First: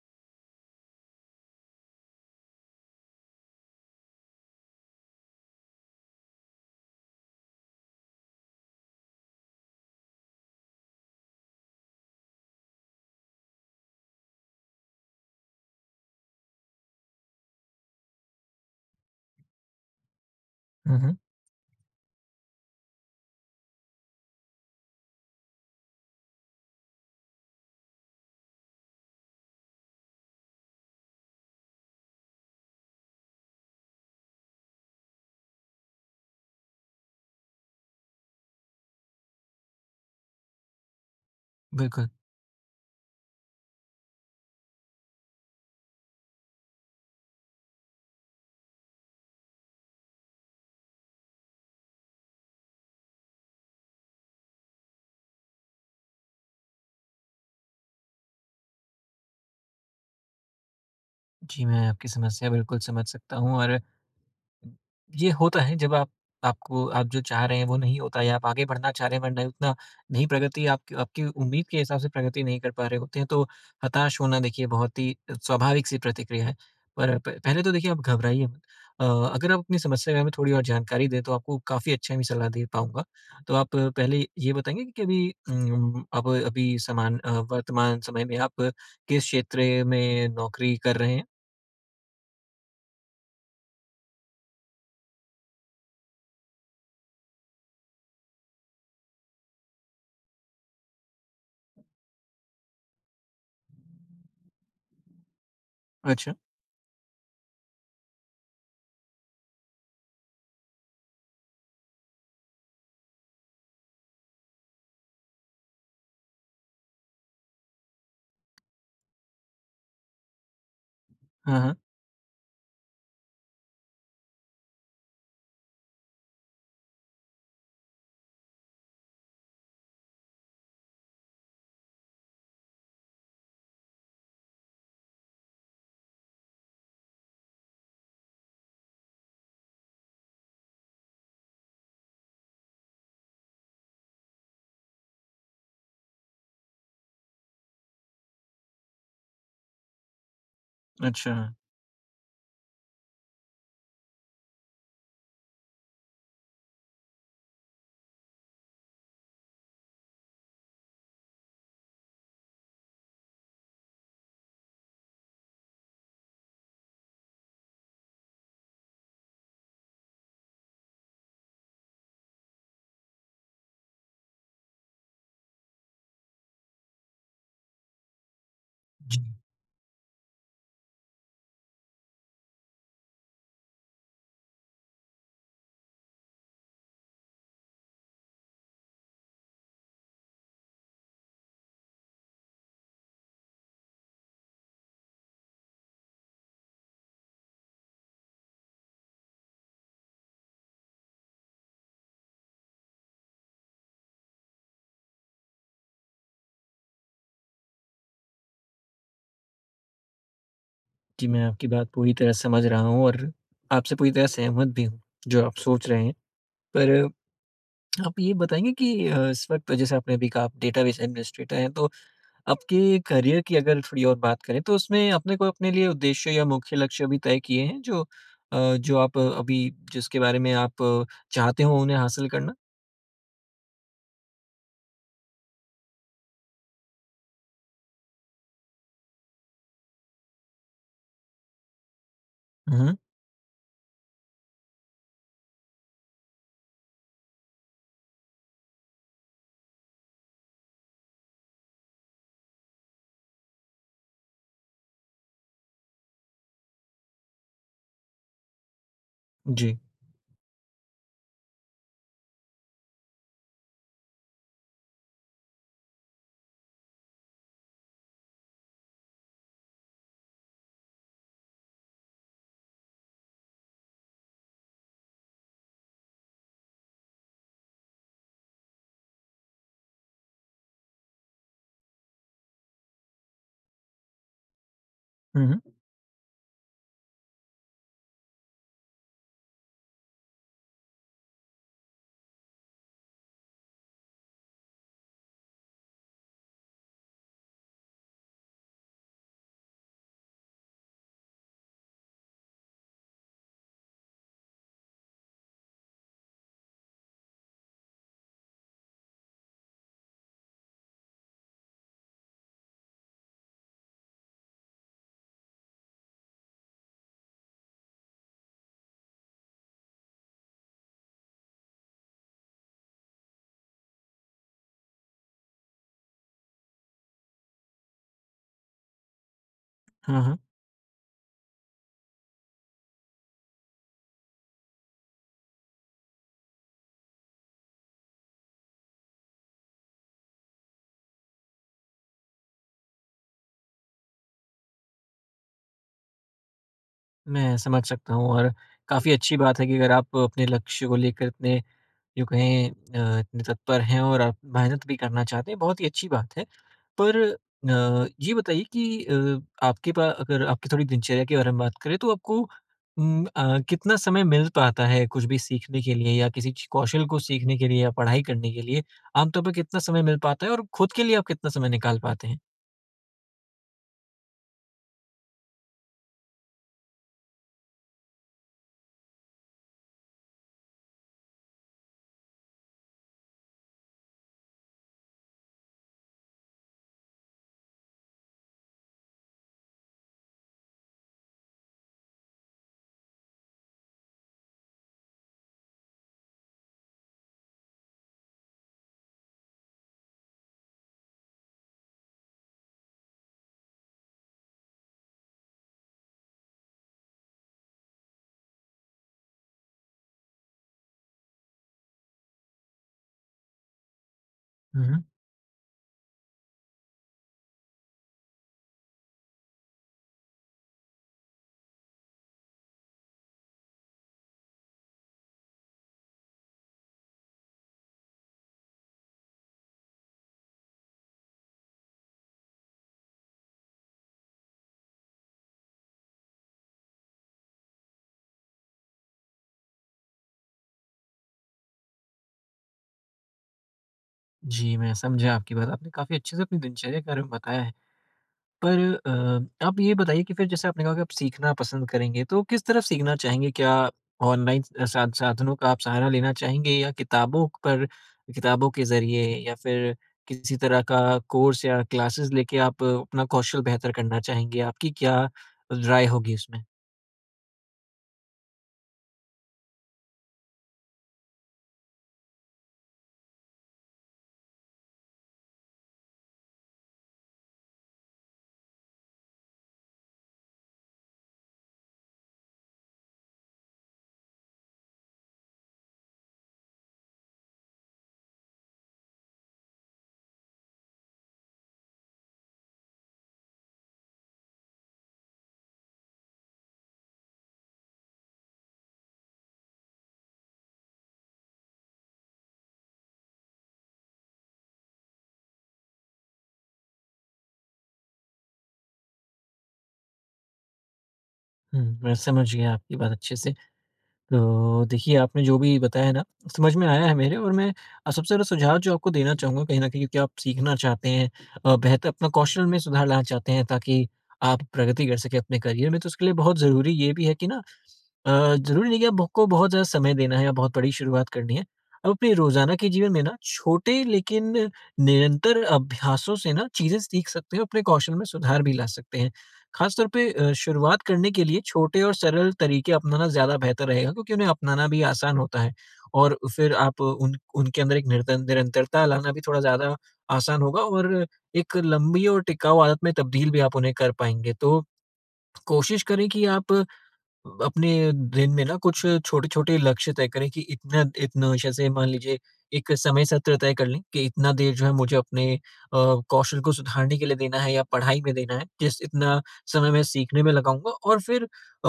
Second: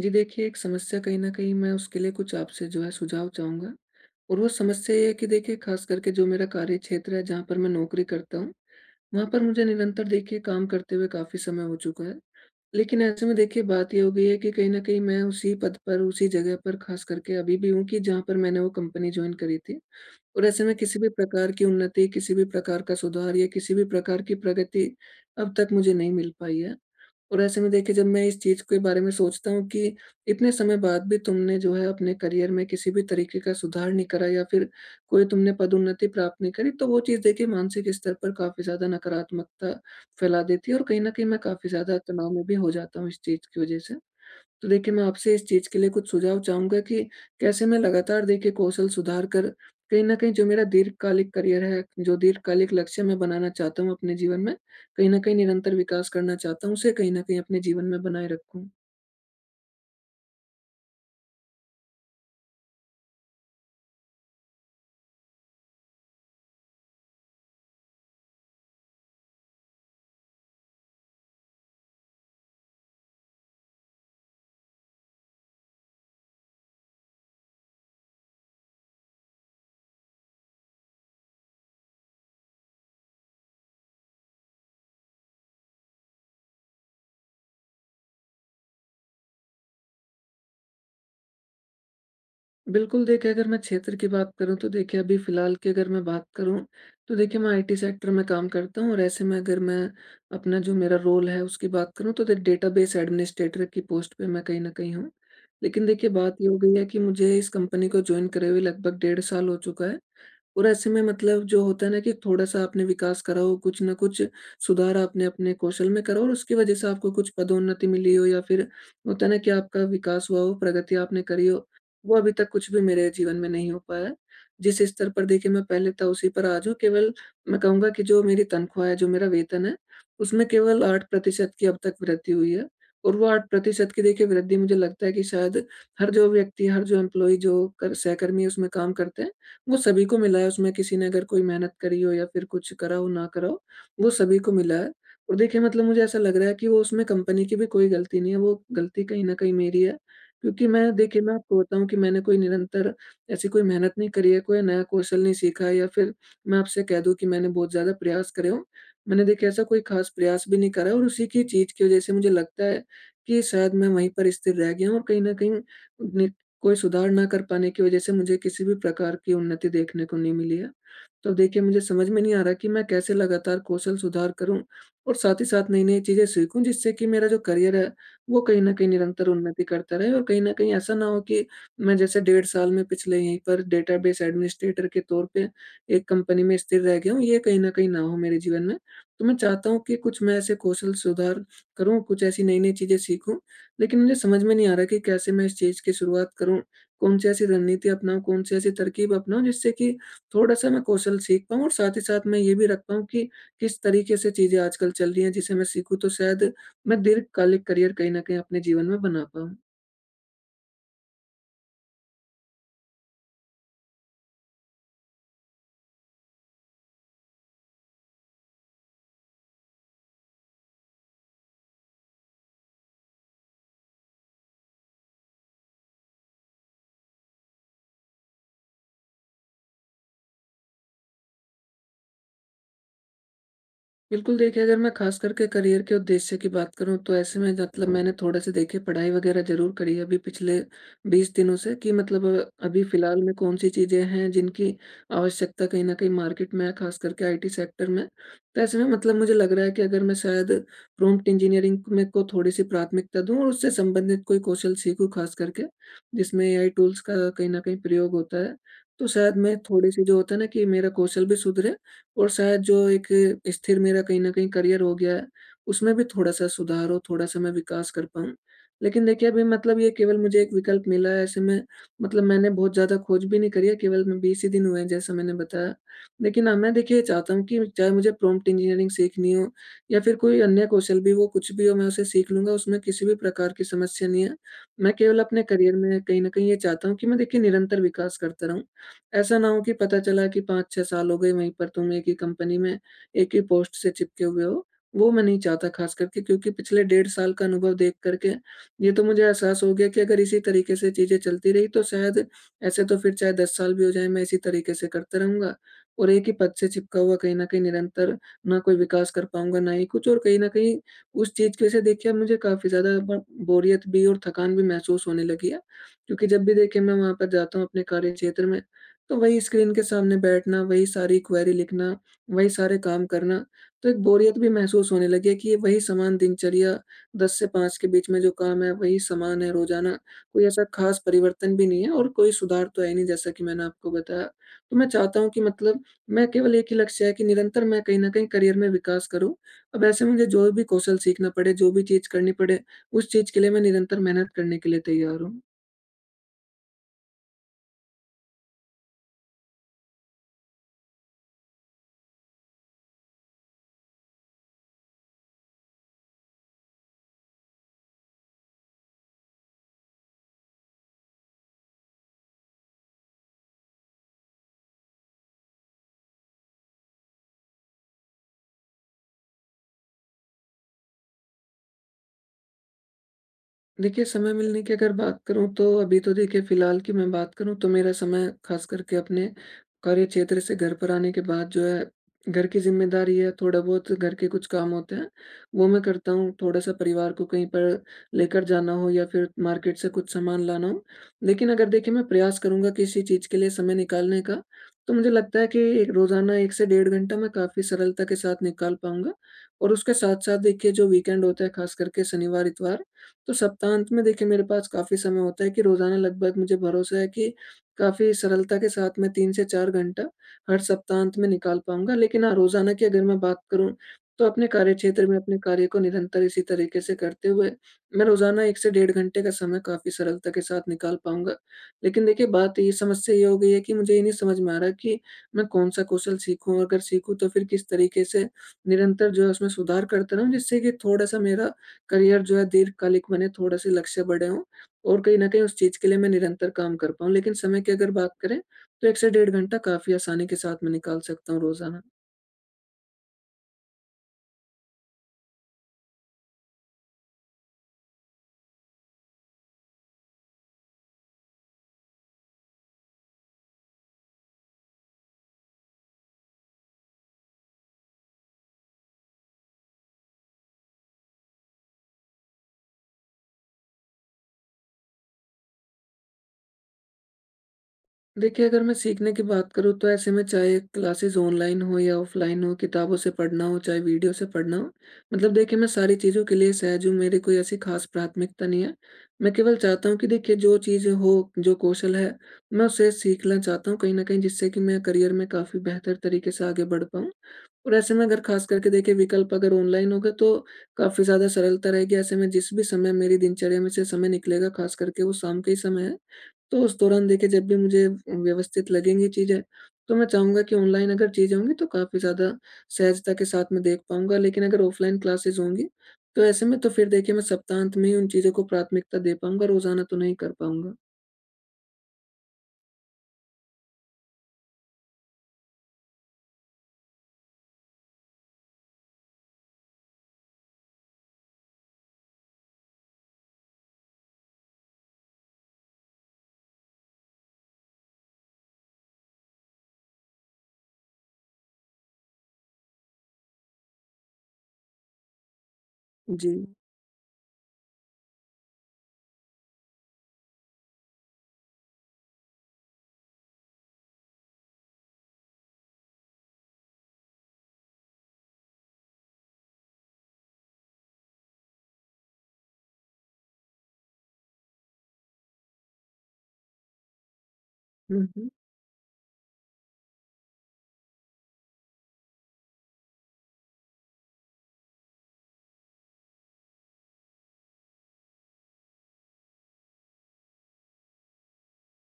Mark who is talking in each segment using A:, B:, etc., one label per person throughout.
A: जी देखिए, एक समस्या कहीं न कहीं मैं उसके लिए कुछ आपसे जो है सुझाव चाहूँगा। और वो समस्या ये है कि देखिए ख़ास करके जो मेरा कार्य क्षेत्र है जहाँ पर मैं नौकरी करता हूँ, वहाँ पर मुझे निरंतर देखिए काम करते हुए काफ़ी समय हो चुका है। लेकिन ऐसे में देखिए बात ये हो गई है कि कहीं न कहीं मैं उसी पद पर, उसी जगह पर ख़ास करके अभी भी हूँ कि जहाँ पर मैंने वो कंपनी जॉइन करी थी, और ऐसे में किसी
B: हुँ,
A: भी
B: हुँ।
A: प्रकार की उन्नति, किसी भी प्रकार का सुधार या किसी भी प्रकार की प्रगति अब तक मुझे नहीं मिल पाई है। और ऐसे में देखिए जब मैं इस चीज़ के बारे में सोचता हूँ कि इतने समय बाद भी तुमने जो है अपने करियर में किसी भी तरीके का सुधार नहीं करा या फिर कोई तुमने पदोन्नति प्राप्त नहीं करी, तो वो चीज़ देखिए मानसिक स्तर पर काफ़ी ज़्यादा नकारात्मकता फैला देती है, और कहीं न कहीं मैं काफ़ी ज़्यादा
B: बिल्कुल।
A: तनाव में भी हो जाता हूँ इस चीज़ की वज़ह से। तो देखिए मैं आपसे इस चीज़ के लिए कुछ सुझाव चाहूँगा कि कैसे मैं लगातार देखिए कौशल सुधार कर कहीं न कहीं जो मेरा दीर्घकालिक करियर है, जो दीर्घकालिक लक्ष्य मैं बनाना चाहता हूँ अपने जीवन में, कहीं न कहीं निरंतर विकास करना चाहता हूँ, उसे कहीं न कहीं अपने जीवन में बनाए रखूँ।
B: जी, मैं आपकी समस्या बिल्कुल समझ सकता हूँ। और ये होता है जब आप आपको आप जो चाह रहे हैं वो नहीं होता, या आप आगे बढ़ना चाह रहे हैं, वरना उतना नहीं, प्रगति, आप आपकी उम्मीद के हिसाब से प्रगति नहीं कर पा रहे होते हैं, तो हताश होना देखिए बहुत ही स्वाभाविक सी प्रतिक्रिया है। पर पहले तो देखिए आप घबराइए मत। अगर आप अपनी समस्या के बारे में थोड़ी और जानकारी दें तो आपको काफ़ी अच्छा भी सलाह दे पाऊंगा। तो आप पहले ये बताएंगे कि अभी आप अभी वर्तमान समय में आप किस क्षेत्र में नौकरी कर रहे हैं?
A: बिल्कुल, देखिए अगर मैं क्षेत्र की बात करूँ तो देखिए अभी फ़िलहाल की अगर मैं बात करूँ, तो देखिए मैं आईटी सेक्टर में काम करता हूँ, और ऐसे में अगर मैं अपना जो मेरा रोल है उसकी बात करूँ तो द डेटाबेस एडमिनिस्ट्रेटर की पोस्ट पे मैं कहीं न कहीं हूँ। लेकिन देखिए
B: अच्छा।
A: बात ये हो गई है कि मुझे इस कंपनी को जॉइन करे हुए लगभग डेढ़ साल हो चुका है, और ऐसे में मतलब जो होता है ना कि थोड़ा-सा आपने विकास करा हो, कुछ न कुछ सुधार आपने अपने कौशल में करा हो और उसकी वजह से आपको कुछ पदोन्नति मिली हो, या फिर होता है ना कि आपका विकास हुआ हो, प्रगति आपने करी
B: हाँ,
A: हो,
B: हाँ।
A: वो अभी तक कुछ भी मेरे जीवन में नहीं हो पाया है। जिस स्तर पर देखिए मैं पहले था उसी पर आज हूँ। केवल मैं कहूँगा कि जो मेरी तनख्वाह है, जो मेरा वेतन है, उसमें केवल 8% की अब तक वृद्धि हुई है, और वो 8% की देखिए वृद्धि मुझे लगता है कि शायद हर जो व्यक्ति, हर जो एम्प्लॉयी जो कर सहकर्मी उसमें काम करते हैं, वो सभी को मिला है। उसमें किसी ने अगर कोई मेहनत करी हो या फिर कुछ करा हो, ना करा हो, वो सभी को मिला है। और देखिए मतलब मुझे ऐसा लग रहा है कि वो उसमें कंपनी की भी कोई गलती नहीं है, वो गलती कहीं न कहीं मेरी है। क्योंकि मैं देखिए मैं
B: अच्छा। हाँ।
A: आपको बताऊँ कि मैंने कोई निरंतर ऐसी कोई मेहनत नहीं करी है, कोई नया कौशल नहीं सीखा है, या फिर मैं आपसे कह दूँ कि मैंने बहुत ज़्यादा प्रयास करे हों। मैंने देखिए ऐसा कोई ख़ास प्रयास भी नहीं करा, और उसी की चीज़ की वज़ह से मुझे लगता है कि शायद मैं वहीं पर स्थिर रह गया हूँ, और कहीं न कहीं नि कोई सुधार ना कर पाने की वज़ह से मुझे किसी भी प्रकार की उन्नति देखने को नहीं मिली है। तो देखिए मुझे समझ में नहीं आ रहा कि मैं कैसे लगातार कौशल सुधार करूं और साथ ही साथ नई नई चीजें सीखूं, जिससे कि मेरा जो करियर है वो कहीं ना कहीं
B: जी।
A: निरंतर उन्नति करता रहे, और कहीं ना कहीं ऐसा ना हो कि मैं जैसे डेढ़ साल में पिछले यहीं पर डेटाबेस एडमिनिस्ट्रेटर के तौर पे एक कंपनी में स्थिर रह गया हूँ, ये कहीं ना हो मेरे जीवन में। तो मैं चाहता हूँ कि कुछ मैं ऐसे कौशल सुधार करूँ, कुछ ऐसी नई नई चीजें सीखूं, लेकिन मुझे समझ में नहीं आ रहा कि कैसे मैं इस चीज की शुरुआत करूँ, कौन सी ऐसी रणनीति अपनाऊं, कौन सी ऐसी तरकीब अपनाऊं, जिससे कि थोड़ा-सा मैं कौशल सीख पाऊँ और साथ ही साथ मैं ये भी रख पाऊँ कि किस तरीके से चीज़ें आजकल चल रही हैं, जिसे मैं सीखूँ तो शायद मैं दीर्घकालिक करियर कहीं न कहीं अपने जीवन में बना पाऊँ।
B: जी, मैं आपकी बात पूरी तरह समझ रहा हूँ और आपसे पूरी तरह सहमत भी हूँ, जो आप सोच रहे हैं। पर आप ये बताएँगे कि इस वक़्त तो जैसे आपने अभी कहा आप डेटाबेस एडमिनिस्ट्रेटर हैं, तो आपके करियर की अगर थोड़ी और बात करें, तो उसमें आपने कोई अपने लिए उद्देश्य या मुख्य लक्ष्य अभी तय किए हैं जो आप अभी जिसके बारे में आप चाहते हो उन्हें हासिल करना?
A: बिल्कुल, देखिए अगर मैं ख़ास करके करियर के उद्देश्य की बात करूँ तो ऐसे में मतलब मैंने थोड़ा-सा देखिए पढ़ाई वग़ैरह ज़रूर करी है अभी पिछले 20 दिनों से, कि मतलब अभी
B: हुँ,
A: फ़िलहाल में कौन-सी चीज़ें हैं जिनकी आवश्यकता कहीं न कहीं मार्केट में है ख़ास करके आईटी सेक्टर में। तो ऐसे में मतलब मुझे लग रहा है कि अगर मैं शायद प्रॉम्प्ट इंजीनियरिंग में को थोड़ी-सी प्राथमिकता दूँ और उससे संबंधित कोई कौशल सीखूँ ख़ास करके, जिसमें एआई टूल्स का कहीं न कहीं प्रयोग होता है। तो शायद मैं
B: जी।
A: थोड़ी-सी जो होता है ना कि मेरा कौशल भी सुधरे, और शायद जो एक स्थिर मेरा कहीं न कहीं करियर हो गया है, उसमें भी थोड़ा-सा सुधार हो, थोड़ा-सा मैं विकास कर पाऊँ। लेकिन देखिए अभी मतलब ये केवल मुझे एक विकल्प मिला है, ऐसे में मतलब मैंने बहुत ज़्यादा खोज भी नहीं करी है, केवल मैं 20 ही दिन हुए हैं जैसा मैंने बताया। लेकिन हाँ, मैं देखिए ये चाहता हूँ कि चाहे मुझे प्रॉम्प्ट इंजीनियरिंग सीखनी हो या फिर कोई अन्य कौशल भी, वो कुछ भी हो मैं उसे सीख लूँगा, उसमें किसी भी प्रकार की समस्या नहीं है। मैं केवल अपने
B: हुँ, हुँ।
A: करियर में कहीं न कहीं ये चाहता हूँ कि मैं देखिए निरंतर विकास करता रहूँ। ऐसा ना हो कि पता चला कि 5-6 साल हो गए वहीं पर तुम एक ही कंपनी में, एक ही पोस्ट से चिपके हुए हो। वो मैं नहीं चाहता ख़ास करके, क्योंकि पिछले डेढ़ साल का अनुभव देख कर के ये तो मुझे एहसास हो गया कि अगर इसी तरीके से चीज़ें चलती रही तो शायद ऐसे तो फिर चाहे 10 साल भी हो जाएँ मैं इसी तरीके से करता रहूँगा, और एक ही पद से चिपका हुआ कहीं न कहीं निरंतर ना कोई विकास कर पाऊँगा, ना ही कुछ, और कहीं न कहीं उस चीज़ की वजह से देखिए मुझे काफ़ी ज़्यादा ब बोरियत भी और थकान भी महसूस होने लगी है। क्योंकि जब भी देखिए मैं वहाँ पर जाता हूँ अपने कार्यक्षेत्र में, तो वही स्क्रीन के सामने बैठना, वही सारी क्वेरी लिखना, वही सारे काम करना, तो एक बोरियत भी महसूस होने लगी है कि ये वही समान दिनचर्या 10 से 5 के बीच में जो काम है वही समान है रोज़ाना।
B: हाँ, हाँ।
A: कोई ऐसा ख़ास परिवर्तन भी नहीं है, और कोई सुधार तो है नहीं, जैसा कि मैंने आपको बताया। तो मैं चाहता हूँ कि मतलब मैं केवल एक ही लक्ष्य है कि निरंतर मैं कहीं न कहीं करियर में विकास करूँ। अब ऐसे मुझे जो भी कौशल सीखना पड़े, जो भी चीज़ करनी पड़े, उस चीज़ के लिए मैं निरंतर मेहनत करने के लिए तैयार हूँ।
B: मैं समझ सकता हूँ और काफ़ी अच्छी बात है कि अगर आप अपने लक्ष्य को लेकर इतने जो कहें इतने तत्पर हैं और आप मेहनत भी करना चाहते हैं, बहुत ही अच्छी बात है। पर ये बताइए कि आपके पा अगर आपकी थोड़ी दिनचर्या के बारे में बात करें तो आपको कितना समय मिल पाता है कुछ भी सीखने के लिए या किसी ची कौशल को सीखने के लिए या पढ़ाई करने के लिए, आम तौर पे कितना समय मिल पाता है और खुद के लिए आप कितना समय निकाल पाते हैं?
A: देखिए, समय मिलने की अगर बात करूँ तो अभी तो देखिए फ़िलहाल की मैं बात करूँ तो मेरा समय ख़ास करके अपने कार्यक्षेत्र से घर पर आने के बाद जो है, घर की ज़िम्मेदारी है, थोड़ा बहुत घर के कुछ काम होते हैं, वो मैं करता हूँ। थोड़ा-सा परिवार को कहीं पर लेकर जाना हो, या फिर मार्केट से कुछ सामान लाना हो। लेकिन अगर देखिए मैं प्रयास करूँगा किसी चीज़ के लिए समय निकालने का, तो मुझे लगता है कि एक रोज़ाना 1 से डेढ़ घंटा मैं काफ़ी सरलता के साथ निकाल पाऊँगा। और उसके साथ-साथ देखिए जो वीकेंड होता है ख़ास करके शनिवार-इतवार, तो सप्ताहांत में देखिए मेरे पास काफ़ी समय होता है कि रोज़ाना लगभग मुझे भरोसा है कि काफ़ी सरलता के साथ मैं 3 से 4 घंटा हर सप्ताहांत में निकाल पाऊँगा। लेकिन हाँ, रोज़ाना की अगर मैं बात करूँ तो अपने
B: हुँ, हुँ।
A: कार्यक्षेत्र में अपने कार्य को निरंतर इसी तरीके से करते हुए मैं रोज़ाना 1 से डेढ़ घंटे का समय काफ़ी सरलता के साथ निकाल पाऊँगा। लेकिन देखिए बात ये समस्या ये हो गई है कि मुझे ये नहीं समझ में आ रहा कि मैं कौन-सा कौशल सीखूँ? अगर सीखूँ तो फिर किस तरीके से निरंतर जो है उसमें सुधार करता रहूँ, जिससे कि थोड़ा-सा मेरा करियर जो है दीर्घकालिक बने, थोड़े-से लक्ष्य बड़े हों, और कहीं न कहीं उस चीज़ के लिए मैं निरंतर काम कर पाऊँ। लेकिन समय की अगर बात करें, तो 1 से डेढ़ घंटा काफ़ी आसानी के साथ मैं निकाल सकता हूँ रोज़ाना।
B: जी, मैं समझा आपकी बात। आपने काफ़ी अच्छे से अपनी दिनचर्या के बारे में बताया है। पर आप ये बताइए कि फिर जैसे आपने कहा कि आप सीखना पसंद करेंगे, तो किस तरफ सीखना चाहेंगे? क्या ऑनलाइन सा साधनों का आप सहारा लेना चाहेंगे, या किताबों के ज़रिए, या फिर किसी तरह का कोर्स या क्लासेस लेके आप अपना कौशल बेहतर करना चाहेंगे? आपकी क्या राय होगी इसमें?
A: देखिए, अगर मैं सीखने की बात करूँ तो ऐसे में चाहे क्लासेज़ ऑनलाइन हो या ऑफ़लाइन हो, किताबों से पढ़ना हो, चाहे वीडियो से पढ़ना हो, मतलब देखिए मैं सारी चीज़ों के लिए सहज हूँ, मेरी कोई ऐसी ख़ास प्राथमिकता नहीं है। मैं केवल चाहता हूँ कि देखिए जो चीज़ हो, जो कौशल है, मैं उसे सीखना चाहता हूँ कहीं न कहीं, जिससे कि मैं करियर में काफ़ी बेहतर तरीके से आगे बढ़ पाऊँ। और ऐसे में अगर खास करके देखिए विकल्प अगर ऑनलाइन होगा तो काफ़ी ज़्यादा सरलता रहेगी। ऐसे में जिस भी समय मेरी दिनचर्या में से समय निकलेगा खास करके वो शाम का ही समय है। तो उस दौरान देखिए जब भी मुझे व्यवस्थित लगेंगी चीज़ें, तो मैं चाहूँगा कि ऑनलाइन अगर चीज़ें होंगी तो काफ़ी ज़्यादा सहजता के साथ मैं देख पाऊँगा। लेकिन अगर ऑफलाइन क्लासेज़ होंगी तो ऐसे में तो फिर देखिए मैं सप्ताहांत में ही उन चीज़ों को प्राथमिकता दे पाऊँगा, रोज़ाना तो नहीं कर पाऊँगा।
B: हुँ, मैं समझ गया आपकी बात अच्छे से। तो देखिए, आपने जो भी बताया ना, समझ में आया है मेरे और मैं सबसे ज़्यादा सुझाव जो आपको देना चाहूँगा कहीं न कहीं क्योंकि आप सीखना चाहते हैं, बेहतर अपना कौशल में सुधार लाना चाहते हैं ताकि आप प्रगति कर सकें अपने करियर में, तो उसके लिए बहुत ज़रूरी ये भी है कि ना, ज़रूरी नहीं कि आपको बहुत ज़्यादा समय देना है या बहुत बड़ी शुरुआत करनी है। आप अपने रोज़ाना के जीवन में ना छोटे लेकिन निरंतर
A: जी।
B: अभ्यासों से ना चीज़ें सीख सकते हैं, अपने कौशल में सुधार भी ला सकते हैं। खासतौर पे शुरुआत करने के लिए छोटे और सरल तरीके अपनाना ज़्यादा बेहतर रहेगा क्योंकि उन्हें अपनाना भी आसान होता है, और फिर आप उन उनके अंदर एक निरंतरता लाना भी थोड़ा ज़्यादा आसान होगा, और एक लंबी और टिकाऊ आदत में तब्दील भी आप उन्हें कर पाएँगे। तो कोशिश करें कि आप अपने
A: हुँ, हुँ।
B: दिन में ना कुछ छोटे-छोटे लक्ष्य तय करें कि इतना इतना जैसे मान लीजिए एक समय सत्र तय कर लें कि इतना देर जो है मुझे अपने कौशल को सुधारने के लिए देना है या पढ़ाई में देना है, जिस इतना समय मैं सीखने में लगाऊँगा, और फिर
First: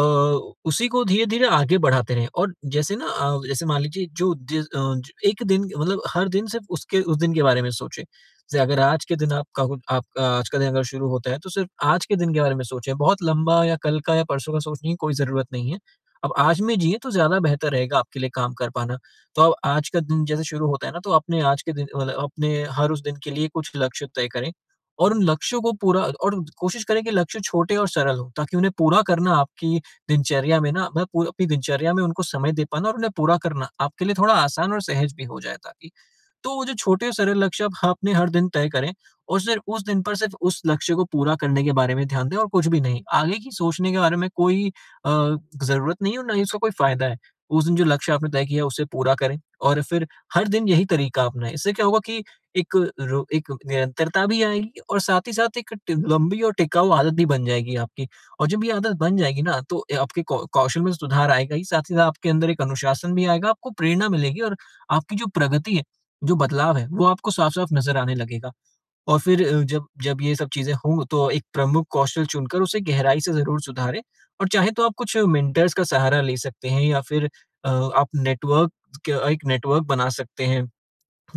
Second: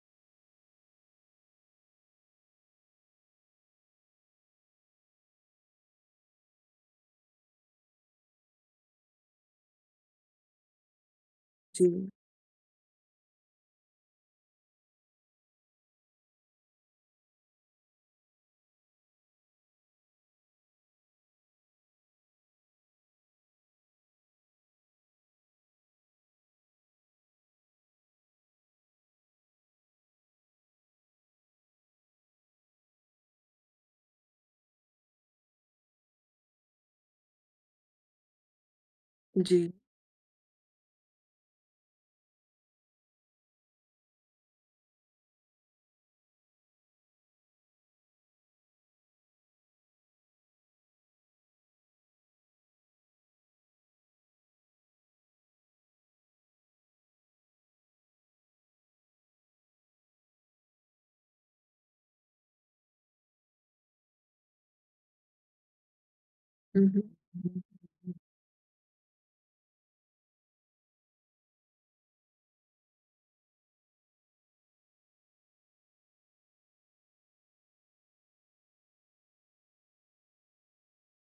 B: उसी को धीरे-धीरे आगे बढ़ाते रहें, और जैसे ना, जैसे मान लीजिए जो जिस अ, ज एक दिन, मतलब हर दिन सिर्फ उसके उस दिन के बारे में सोचें। जैसे अगर आज के दिन आपका आज का दिन अगर शुरू होता है, तो सिर्फ आज
A: जी।
B: के दिन के बारे में सोचें, बहुत लंबा या कल का या परसों का सोचने की कोई ज़रूरत नहीं है। आप आज में जिएँ तो ज़्यादा बेहतर रहेगा आपके लिए काम कर पाना। तो अब आज का दिन जैसे शुरू होता है ना, तो अपने आज के दिन, मतलब अपने हर उस दिन के लिए कुछ लक्ष्य तय करें, और उन लक्ष्यों को पूरा, और कोशिश करें कि लक्ष्य छोटे और सरल हों, ताकि उन्हें पूरा करना आपकी दिनचर्या में ना, मतलब पूर अपनी दिनचर्या में उनको समय दे पाना और उन्हें पूरा करना आपके लिए थोड़ा आसान और सहज भी हो जाए, ताकि। तो वो जो छोटे सरल लक्ष्य आप अपने हर दिन तय करें और
A: जी।
B: सिर्फ उस दिन पर सिर्फ उस लक्ष्य को पूरा करने के बारे में ध्यान दें, और कुछ भी नहीं, आगे की सोचने के बारे में कोई अ, ज़रूरत नहीं है और ना ही उसका कोई फ़ायदा है। उस दिन जो लक्ष्य आपने तय किया है उसे पूरा करें, और फिर हर दिन यही तरीका अपनाएँ। इससे क्या होगा कि एक निरंतरता भी आएगी और साथ ही साथ एक ट लंबी और टिकाऊ आदत भी बन जाएगी आपकी। और जब ये आदत बन जाएगी ना, तो ए आपके कौ कौशल में सुधार आएगा ही, साथ ही साथ आपके अंदर एक अनुशासन भी आएगा, आपको प्रेरणा मिलेगी और आपकी जो प्रगति है, जो बदलाव
A: हुँ,
B: है,
A: हुँ।
B: वो आपको साफ-साफ नज़र आने लगेगा। और फिर जब जब ये सब चीज़ें हों, तो एक प्रमुख कौशल चुनकर उसे गहराई से ज़रूर सुधारें, और चाहे तो आप कुछ मेंटर्स का सहारा ले सकते हैं, या फिर आप नेटवर्क क एक नेटवर्क बना सकते हैं।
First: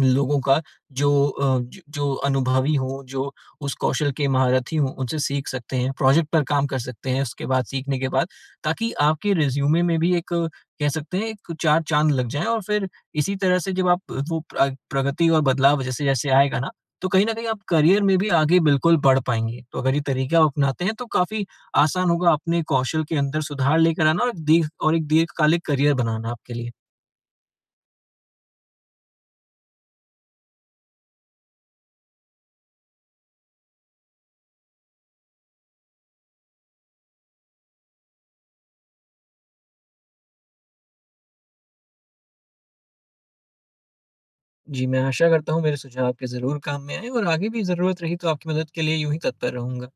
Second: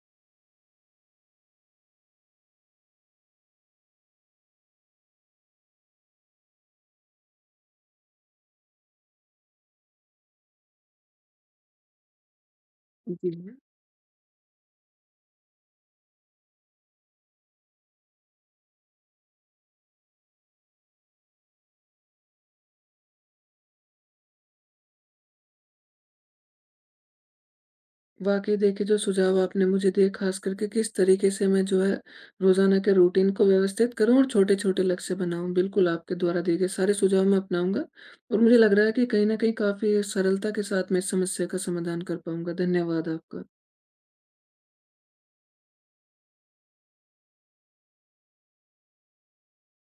B: लोगों का, जो अ, ज जो अनुभवी हों, जो उस कौशल के महारथी हों, उनसे सीख सकते हैं, प्रोजेक्ट पर काम कर सकते हैं उसके बाद, सीखने के बाद, ताकि आपके रिज़्यूमे में भी एक, कह सकते हैं, एक चार चाँद लग जाएँ। और फिर
A: जी।
B: इसी तरह से जब आप वो प्रगति और बदलाव जैसे-जैसे आएगा ना, तो कहीं न कहीं आप करियर में भी आगे बिल्कुल बढ़ पाएँगे। तो अगर ये तरीका आप अपनाते हैं तो काफ़ी आसान होगा अपने कौशल के अंदर सुधार लेकर आना और एक दीर्घ और एक दीर्घकालिक करियर बनाना आपके लिए।
A: वाक़ई देखिए, जो सुझाव आपने मुझे दिए ख़ास करके किस तरीके से मैं जो है रोज़ाना के रूटीन को व्यवस्थित करूँ और छोटे-छोटे लक्ष्य बनाऊँ। बिल्कुल, आपके द्वारा दिए गए सारे सुझाव मैं अपनाऊँगा, और मुझे लग रहा है कि कहीं न कहीं काफ़ी सरलता के साथ मैं इस समस्या का समाधान कर पाऊँगा। धन्यवाद आपका।
B: जी, मैं आशा करता हूँ मेरे सुझाव आपके ज़रूर काम में आएँ, और आगे भी ज़रूरत रही तो आपकी मदद के लिए यूँ ही तत्पर रहूँगा।